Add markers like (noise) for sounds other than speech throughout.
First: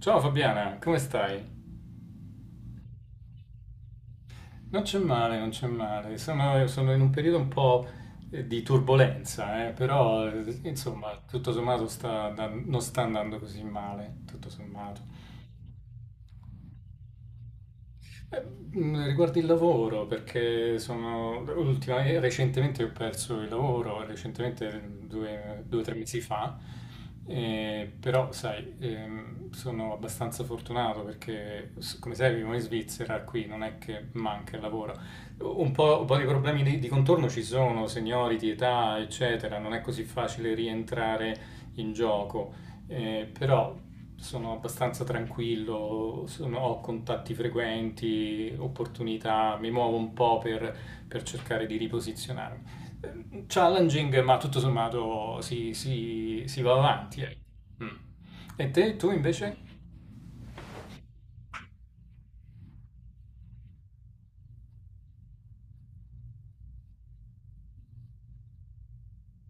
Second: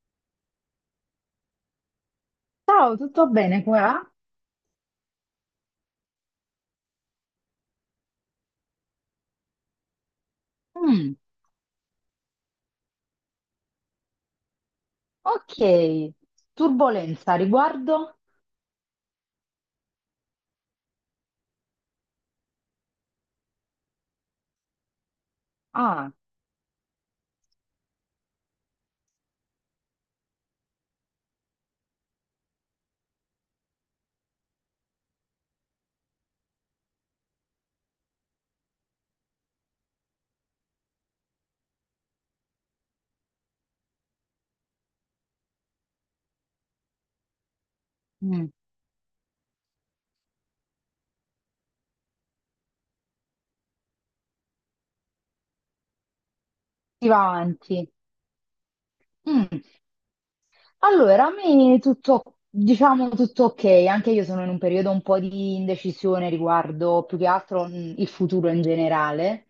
Ciao Fabiana, come stai? Ciao, tutto bene qua? Non c'è male, non c'è male. Sono in un periodo un po' di turbolenza, però insomma, Mm, tutto sommato non sta andando così male, tutto sommato. ok, turbolenza riguardo? Riguardo il lavoro, perché recentemente ho perso il lavoro, recentemente due o tre Ah, mesi fa, però sai, sono abbastanza fortunato perché come sai vivo in Svizzera, qui non è che manca il lavoro. Un po' di problemi di contorno ci sono, seniority, età, eccetera, non è così facile rientrare in gioco. Però sono abbastanza tranquillo, ho contatti mm, frequenti, opportunità, mi muovo un po' per cercare di riposizionarmi. Challenging, ma tutto sommato si va si avanti. va Ecco. avanti. Mm. E te, tu invece? Allora, a me tutto, diciamo tutto ok, anche io sono in un periodo un po' di indecisione riguardo più che altro il futuro in generale.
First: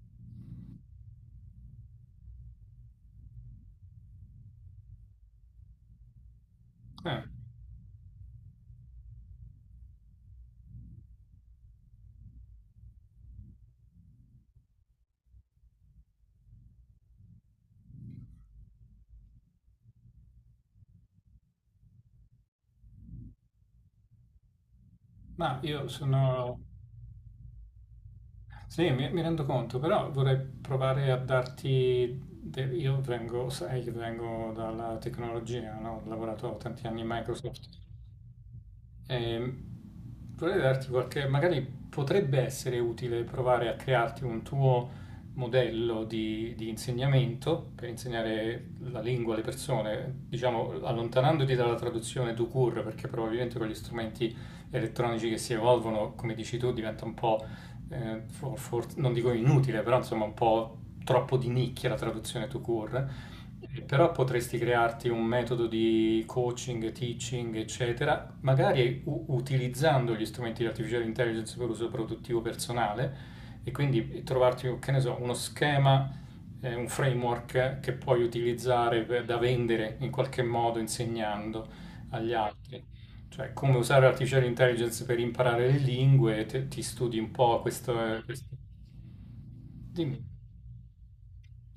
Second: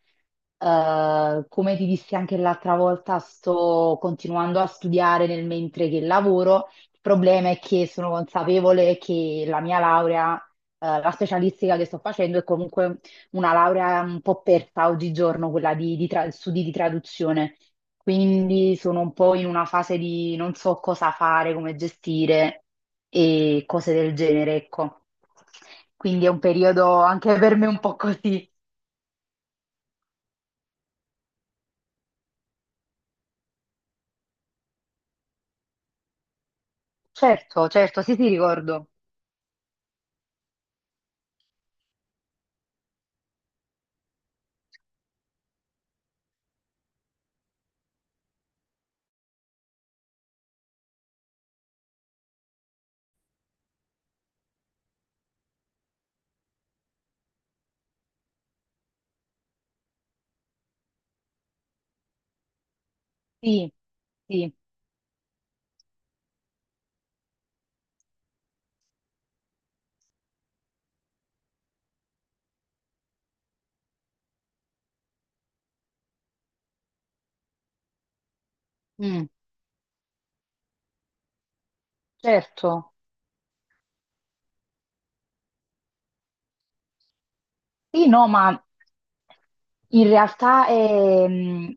Come ti dissi anche l'altra volta, sto continuando a studiare nel mentre che lavoro. Il Eh, problema è che sono consapevole che la mia laurea, la specialistica che sto facendo è comunque una laurea un po' persa oggigiorno, quella di studi di traduzione. Quindi sono un po' in una fase di non so cosa fare, come gestire e cose del genere, ecco. ma io Quindi è un sono... periodo anche per me un po' così. Sì, mi rendo conto, però vorrei provare a darti. Io vengo, sai che vengo dalla tecnologia, no? Ho lavorato tanti anni in Certo, Microsoft. certo, sì, sì, ricordo. Ehm, Vorrei darti qualche, magari potrebbe essere utile provare a crearti un tuo modello di insegnamento per insegnare la lingua alle persone, diciamo allontanandoti dalla traduzione do cur, perché probabilmente con gli strumenti elettronici che si evolvono, come dici tu, diventa un po', non dico inutile, però insomma un po' troppo di nicchia la traduzione do cur. Sì, Però sì, potresti crearti un metodo di coaching, teaching, eccetera, magari utilizzando gli strumenti di artificial intelligence per uso produttivo personale e quindi trovarti, che ne so, uno schema, un framework che puoi utilizzare mm, da vendere in qualche modo insegnando agli altri. certo. Cioè, come usare artificial intelligence per imparare le lingue, ti studi un po' Sì, questo... eh, no, questo. ma in Dimmi, realtà ehm,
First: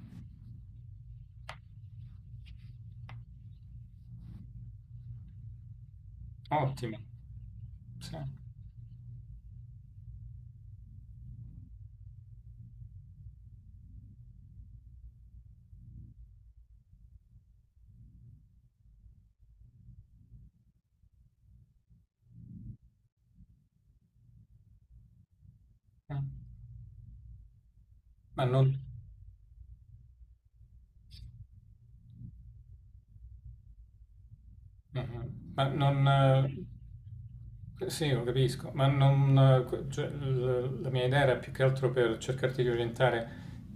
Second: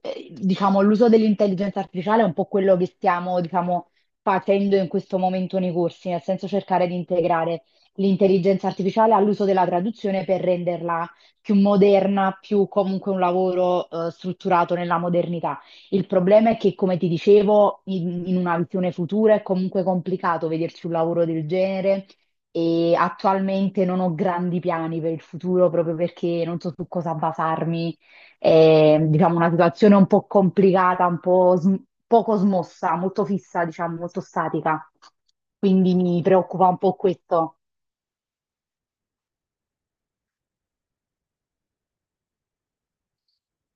eh, diciamo, l'uso dell'intelligenza artificiale è un po' quello che stiamo, diciamo, facendo in questo momento nei corsi, nel senso cercare di ottimo, integrare sì. L'intelligenza artificiale all'uso della traduzione per renderla più moderna, più comunque un lavoro strutturato nella modernità. Il problema è che, come ti dicevo, in una visione futura è comunque complicato vederci un lavoro del genere e attualmente non ho grandi piani per il futuro proprio perché non so su cosa basarmi. Ma non. È, diciamo, una situazione un po' complicata, poco smossa, molto fissa, diciamo, molto statica. Mhm. Ma Quindi non. mi preoccupa un po' questo. Sì, lo capisco, ma non, cioè, la mia idea era più che altro per cercarti di orientare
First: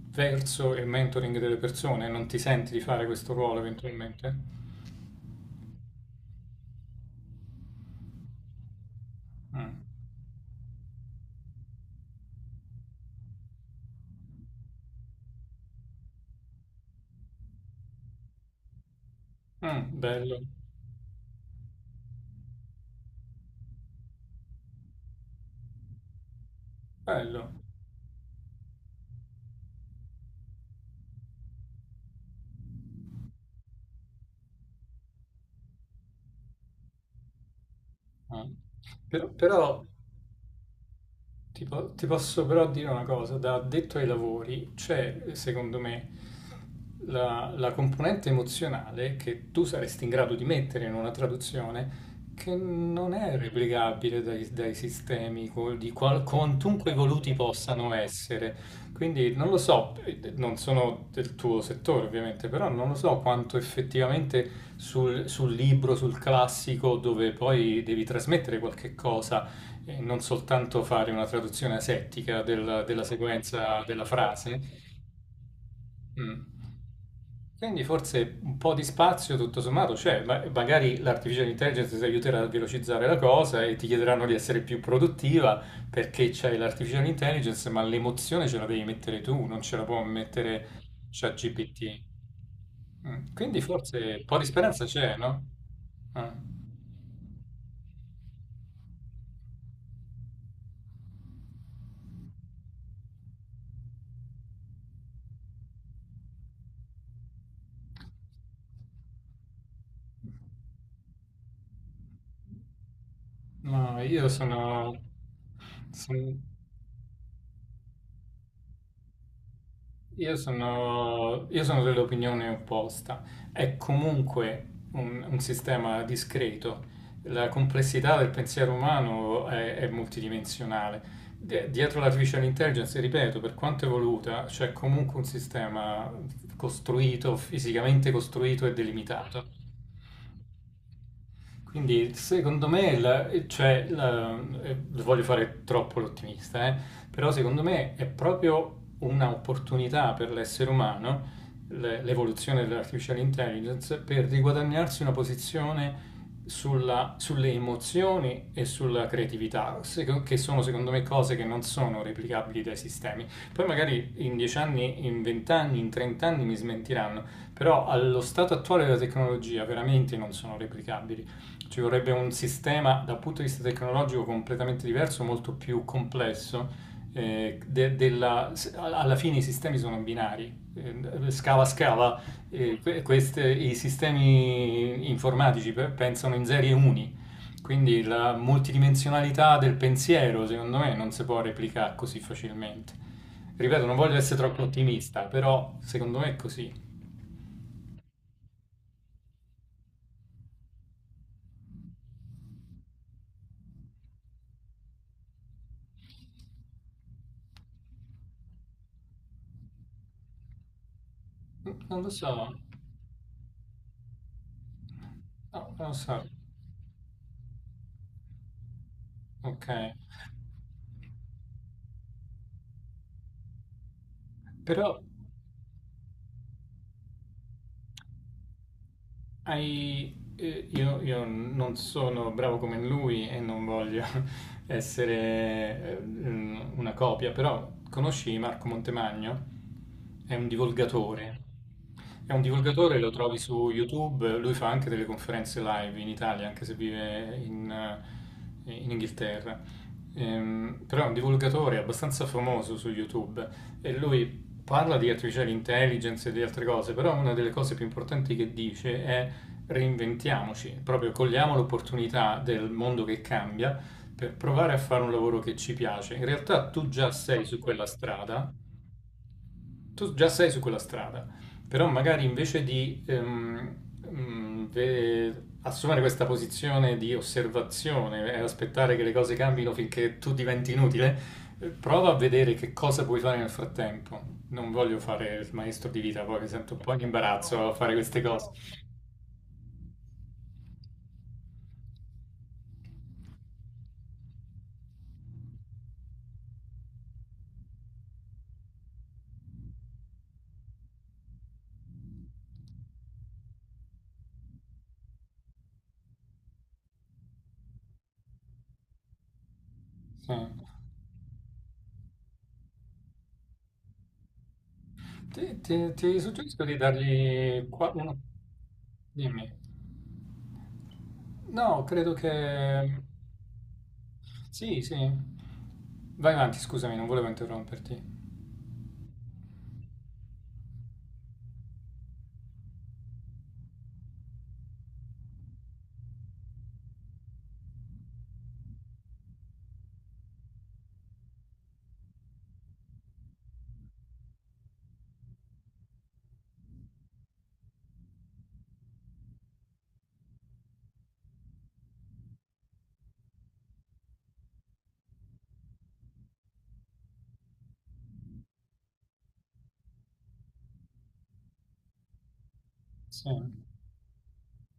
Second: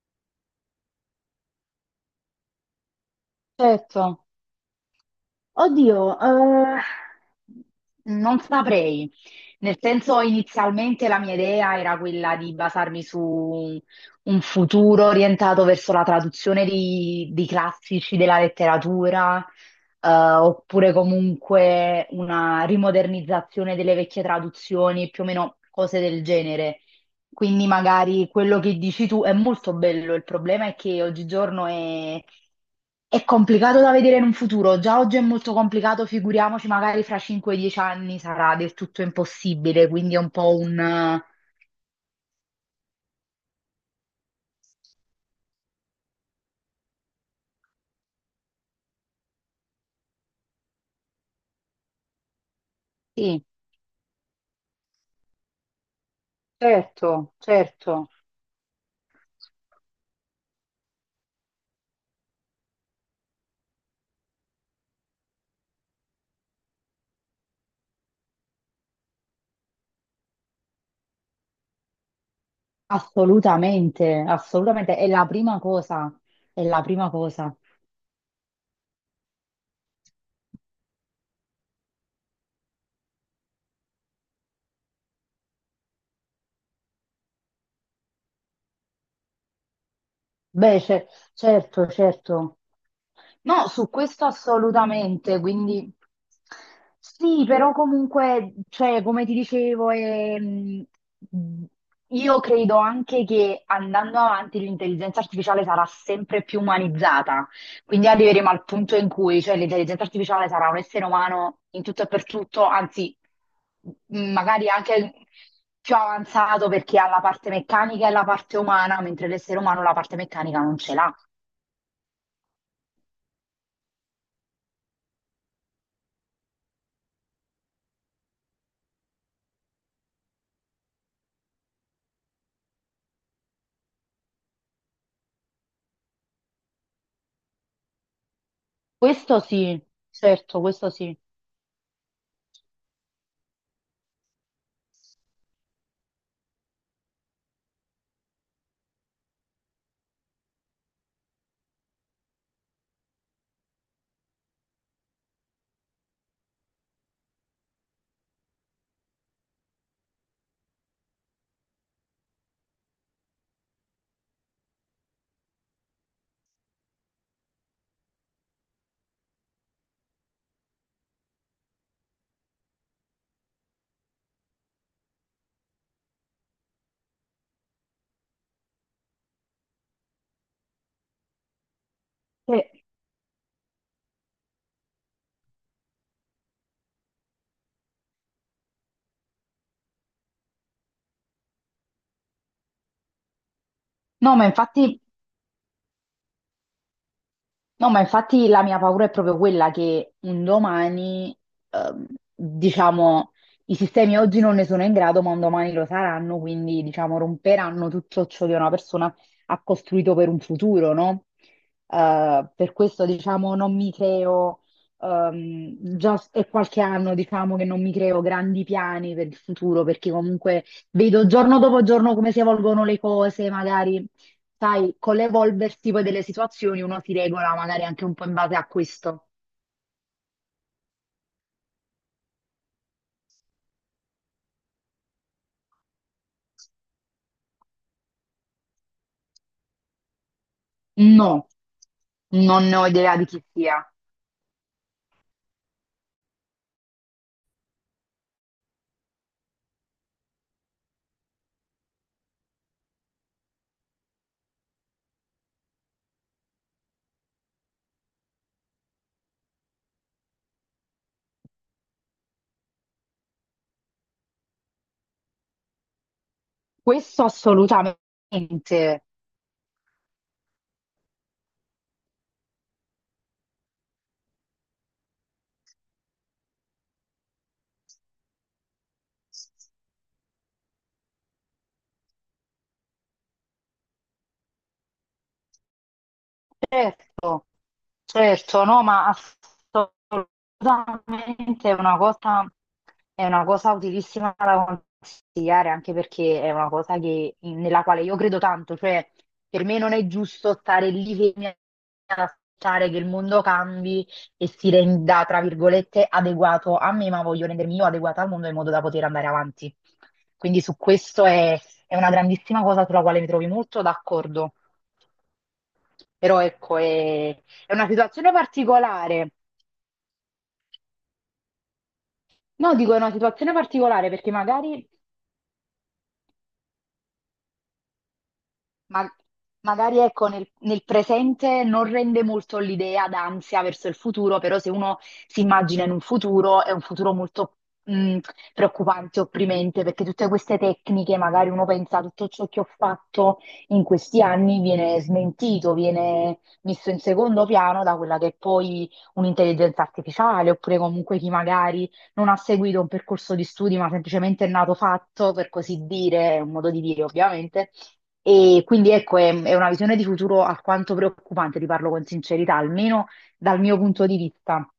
verso il mentoring delle persone. Non ti senti di fare questo ruolo Certo. eventualmente? Oddio, non saprei. Mm. Nel senso, inizialmente la mia idea era quella di basarmi su un futuro orientato verso la traduzione di classici della letteratura, Mm, bello, oppure comunque una rimodernizzazione delle vecchie traduzioni, più o meno cose del genere. bello. Quindi magari quello che dici tu è molto bello, il problema è che oggigiorno è complicato da vedere in un futuro, già oggi è molto complicato, figuriamoci, magari fra 5-10 anni Mm. sarà del tutto Però, impossibile, quindi è un po' un... ti posso però dire una cosa, da addetto ai lavori c'è, secondo me, la componente emozionale che tu saresti in grado di mettere in una traduzione che non è sì, replicabile dai sistemi di quantunque evoluti certo, possano certo. essere. Quindi non lo so, non sono del tuo settore ovviamente, però non lo so quanto effettivamente sul libro, sul classico, dove poi devi trasmettere qualche cosa e non soltanto fare una traduzione asettica della sequenza della Assolutamente, frase. assolutamente, Mm. è la prima cosa. Quindi forse un po' di spazio tutto sommato c'è, ma magari l'artificial intelligence ti aiuterà a velocizzare la cosa e ti chiederanno di essere più produttiva perché c'hai l'artificial intelligence, ma l'emozione ce la devi mettere tu, non ce la può mettere Beh, ce- certo, ChatGPT. certo. Mm. Quindi No, su forse un questo po' di speranza c'è, assolutamente, no? quindi Ah. sì, però comunque, cioè, come ti dicevo, io credo anche che andando avanti l'intelligenza artificiale sarà sempre più umanizzata. Quindi arriveremo al punto in cui, cioè, l'intelligenza artificiale sarà un essere umano in tutto e per tutto, anzi, No, io magari sono... anche più sono- avanzato perché ha la parte meccanica e la parte umana, mentre l'essere umano la parte Io meccanica non ce l'ha. sono, io sono dell'opinione opposta. È comunque un sistema discreto. La complessità del pensiero umano è multidimensionale. Dietro l'artificial intelligence, ripeto, per quanto evoluta, c'è comunque un sistema costruito, fisicamente costruito e Questo delimitato. sì, certo, questo sì. Quindi secondo me, cioè, voglio fare troppo l'ottimista, però secondo me è proprio un'opportunità per l'essere umano, l'evoluzione dell'artificial intelligence, per riguadagnarsi una posizione sulle emozioni e sulla creatività, che sono secondo me cose che non sono replicabili dai sistemi. Poi magari in 10 anni, in 20 anni, in 30 anni mi smentiranno, però allo stato attuale della tecnologia veramente non sono replicabili. Ci vorrebbe un sistema dal punto di vista tecnologico completamente diverso, molto più complesso. Alla fine i sistemi sono binari, scala, Eh, i sistemi informatici pensano in serie uni, quindi la multidimensionalità del pensiero, secondo me, non si può replicare così facilmente. Ripeto, non voglio essere no, troppo ottimista, però secondo me è così. Ma infatti la mia paura è proprio quella che un domani, ehm, diciamo, i sistemi oggi non ne sono in grado, ma un domani lo saranno, quindi, diciamo, romperanno tutto ciò che una persona ha costruito per un futuro, no? Non lo so, no, Per questo, diciamo, non mi creo, non lo so, già s- è qualche anno, diciamo, che non mi creo grandi piani per il ok. futuro, perché comunque vedo giorno dopo giorno come si evolvono le cose, magari sai, Però con l'evolversi poi delle situazioni uno si regola magari anche un po' in base a questo. io non sono bravo come lui e non voglio (laughs) essere una copia, però conosci Marco Montemagno? È un divulgatore. No, È un non ne ho divulgatore, lo idea di trovi chi su sia. YouTube, lui fa anche delle conferenze live in Italia, anche se vive in Inghilterra. Però è un divulgatore abbastanza famoso su YouTube e lui parla di artificial intelligence e di altre cose, però una delle cose più importanti che dice è reinventiamoci, proprio cogliamo l'opportunità del mondo che cambia per provare a fare un lavoro che ci piace. In realtà tu già Questo sei su quella strada, assolutamente. tu già sei su quella strada, però magari invece di assumere questa posizione di osservazione e aspettare che le cose cambino finché tu diventi inutile, prova a vedere che cosa puoi fare nel frattempo. Non voglio fare il maestro di vita, poi mi sento un po' in Certo, imbarazzo a fare queste cose. certo, no, ma assolutamente è una cosa utilissima da consigliare, anche perché è una cosa nella quale io credo tanto, cioè per me non è giusto stare lì fermi ad aspettare che il mondo cambi e si renda, tra virgolette, adeguato a me, ma voglio rendermi io adeguata al mondo in modo da poter andare avanti. Sì. Quindi su questo è una grandissima cosa sulla quale mi trovi molto d'accordo. Ti Però suggerisco di ecco, dargli è una qua una. situazione particolare. Dimmi. No, credo No, dico è che. una situazione particolare perché Sì, magari sì. Vai avanti, scusami, non volevo interromperti. Ma- magari ecco, nel presente non rende molto l'idea d'ansia verso il futuro, però se uno si immagina in un futuro, è un futuro molto mh, preoccupante, opprimente, perché tutte queste tecniche, magari uno pensa tutto ciò che ho fatto in questi anni viene smentito, viene messo in secondo piano da quella che è poi un'intelligenza artificiale, oppure comunque chi magari non ha seguito un percorso di studi, ma semplicemente è nato fatto, per così dire, è un modo di dire ovviamente e quindi ecco, è una visione di futuro alquanto preoccupante, ti parlo con sincerità, almeno Sì, dal mio punto di vista.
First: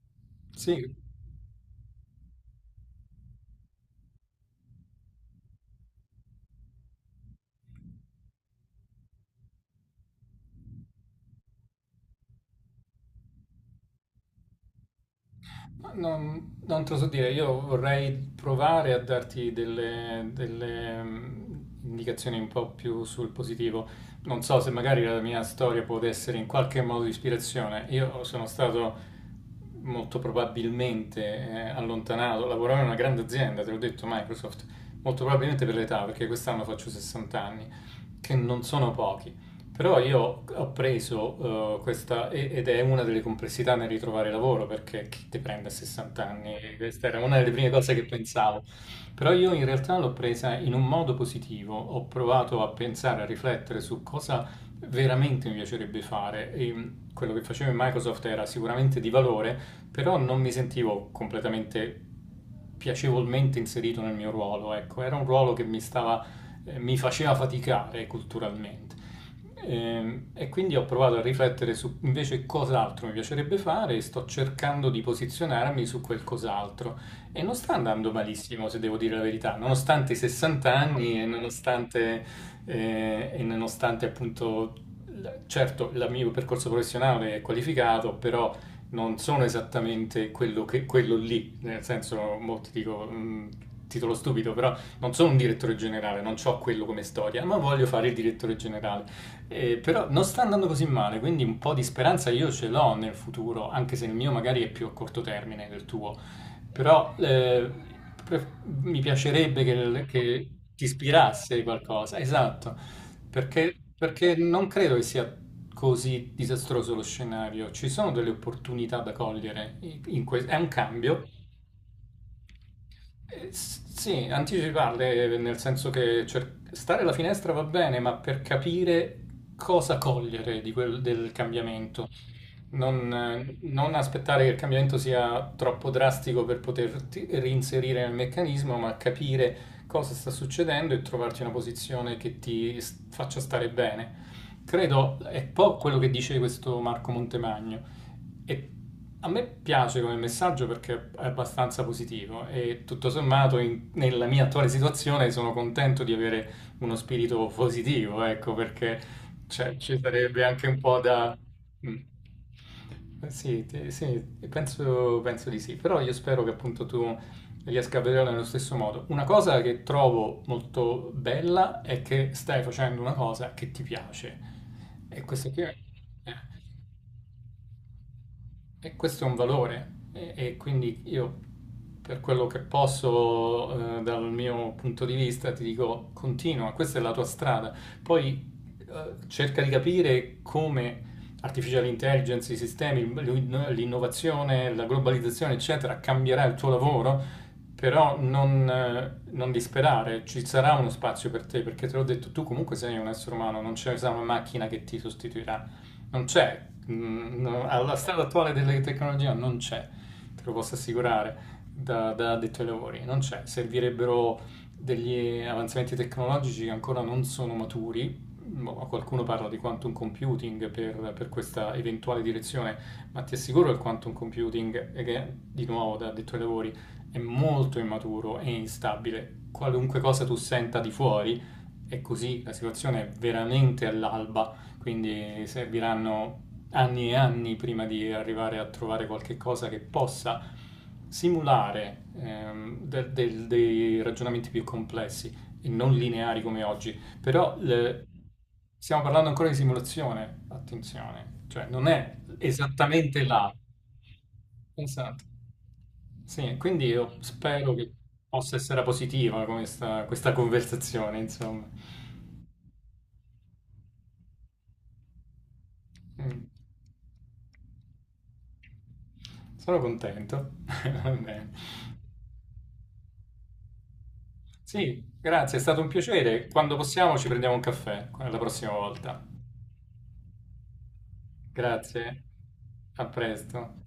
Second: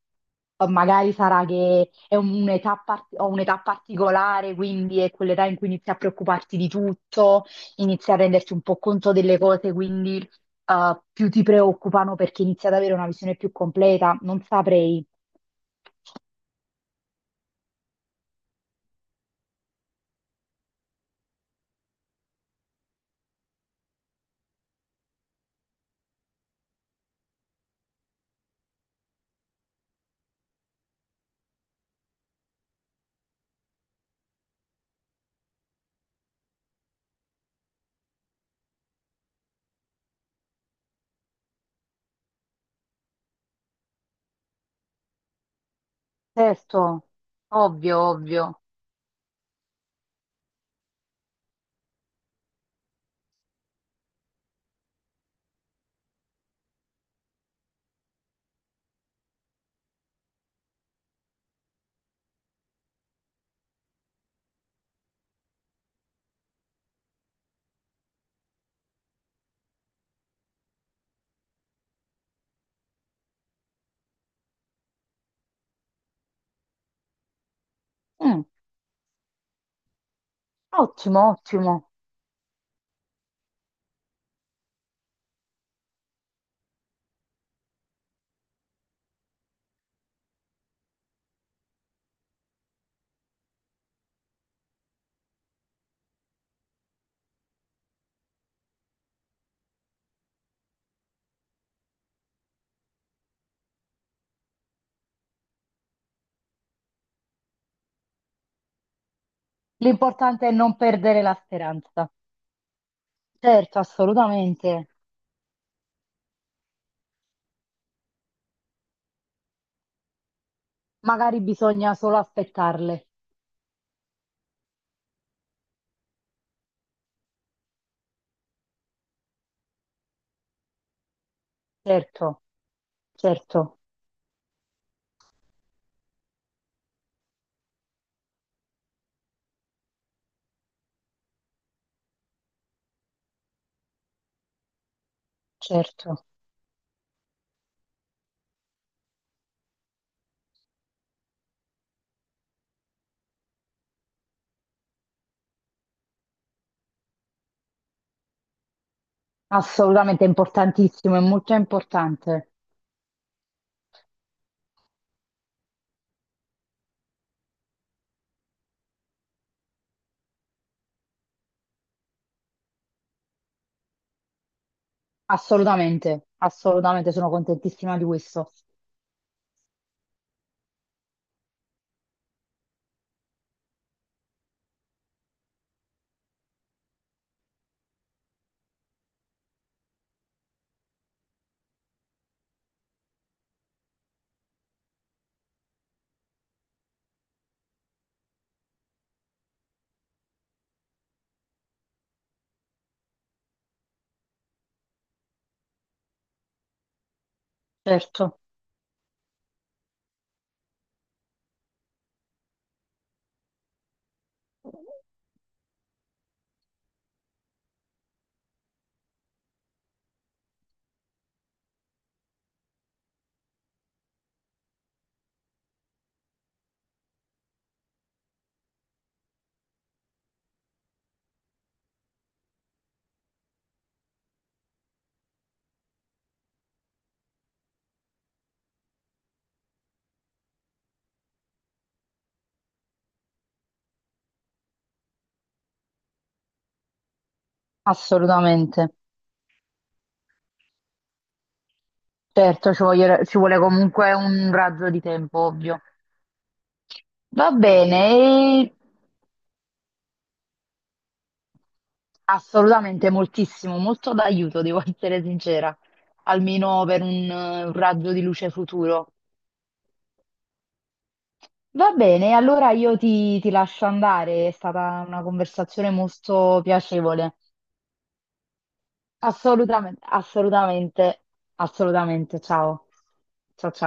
Sì. Magari sarà che è un'età par- ho un'età particolare, quindi è quell'età in cui inizi a preoccuparti di tutto, inizi a renderti un po' conto delle cose, quindi più ti preoccupano perché inizi ad avere una visione più completa. Non saprei. Ma non te lo so dire, io vorrei provare a darti delle indicazioni un po' più sul positivo. Non so se magari la mia storia può essere in qualche modo di ispirazione. Io sono stato molto probabilmente allontanato, lavoravo in una grande azienda, te l'ho detto Microsoft, molto probabilmente per l'età, perché quest'anno faccio 60 anni, che non sono pochi. Però io ho preso questa, ed è una delle complessità nel ritrovare lavoro, perché chi ti prende a 60 anni? Certo, Questa era una delle prime cose ovvio, che ovvio. pensavo. Però io in realtà l'ho presa in un modo positivo, ho provato a pensare, a riflettere su cosa veramente mi piacerebbe fare. E quello che facevo in Microsoft era sicuramente di valore, però non mi sentivo completamente piacevolmente inserito nel mio ruolo, ecco, era un ruolo che mi faceva faticare culturalmente. E quindi ho provato a riflettere su invece cos'altro mi piacerebbe fare e sto cercando di posizionarmi su quel cos'altro. E non sta andando Mm, malissimo, se devo dire la verità, nonostante i 60 anni e ottimo, ottimo. nonostante appunto certo il mio percorso professionale è qualificato, però non sono esattamente quello, che, quello lì, nel senso, molti dico, titolo stupido, però non sono un direttore generale, non ho quello come storia, ma voglio fare il direttore generale. Però non sta andando così male, quindi un po' di speranza io ce l'ho nel futuro, anche se il mio magari è più a corto termine del tuo. Però pre- mi piacerebbe L'importante che è non ti perdere la ispirasse speranza. qualcosa, esatto. Perché, Certo, perché non assolutamente. credo che sia così disastroso lo scenario, ci sono delle opportunità da cogliere, è un cambio. Magari bisogna solo aspettarle. Sì, anticiparle nel senso che stare alla finestra va bene, ma per capire cosa cogliere di del cambiamento Certo, non, eh, certo, non aspettare che il cambiamento sia troppo drastico per poterti reinserire nel meccanismo, ma capire cosa sta succedendo e trovarti una posizione che ti faccia stare bene. Credo è un po' quello che certo. dice questo Marco Montemagno e a me piace come messaggio perché è abbastanza positivo e tutto sommato nella mia attuale situazione sono contento di avere uno spirito positivo, ecco, perché cioè, ci Assolutamente è sarebbe anche un po' importantissimo, è da. molto Mm. importante. Sì, sì, penso di sì, però io spero che appunto tu riesca a vederla nello stesso modo. Una cosa che trovo molto bella è che stai facendo una cosa che ti piace e questo qui è. Assolutamente, assolutamente sono contentissima di questo. E questo è un valore e quindi io per quello che posso dal mio punto di vista ti dico continua, questa è la tua strada. Poi cerca di capire come artificial intelligence, i sistemi, l'innovazione, la globalizzazione, eccetera, cambierà il tuo lavoro, però non disperare, ci sarà uno spazio per te, perché te l'ho detto, tu comunque sei un essere umano, non c'è una macchina che ti sostituirà non c'è, no, alla strada Certo, attuale della tecnologia non c'è, te lo posso assicurare da addetto ai lavori, non c'è, servirebbero degli avanzamenti tecnologici che ancora non sono maturi. Boh, qualcuno parla di quantum computing per questa eventuale direzione, ma ti assicuro che il quantum computing, che di nuovo da addetto ai lavori, è molto immaturo e instabile. Qualunque cosa tu senta di fuori, è così, la situazione è veramente all'alba, quindi serviranno anni e anni prima di arrivare a trovare qualche cosa che possa simulare dei ragionamenti più complessi e non lineari come oggi. Però assolutamente. stiamo parlando ancora di simulazione, attenzione, cioè non è Certo, esattamente ci là. vuole comunque un raggio di Esatto. tempo, ovvio. Sì, quindi io Va spero che bene, possa e essere positiva questa, conversazione, insomma. assolutamente moltissimo, molto d'aiuto, devo (laughs) essere sincera, Mm, almeno per un raggio di luce futuro. sono contento. (laughs) Va bene. Va bene, allora io ti lascio andare, è Sì, stata una grazie, è stato un conversazione piacere. molto Quando possiamo ci piacevole. prendiamo un caffè, la prossima volta. Assolutamente, assolutamente, Grazie, assolutamente. Ciao. a Ciao presto. ciao.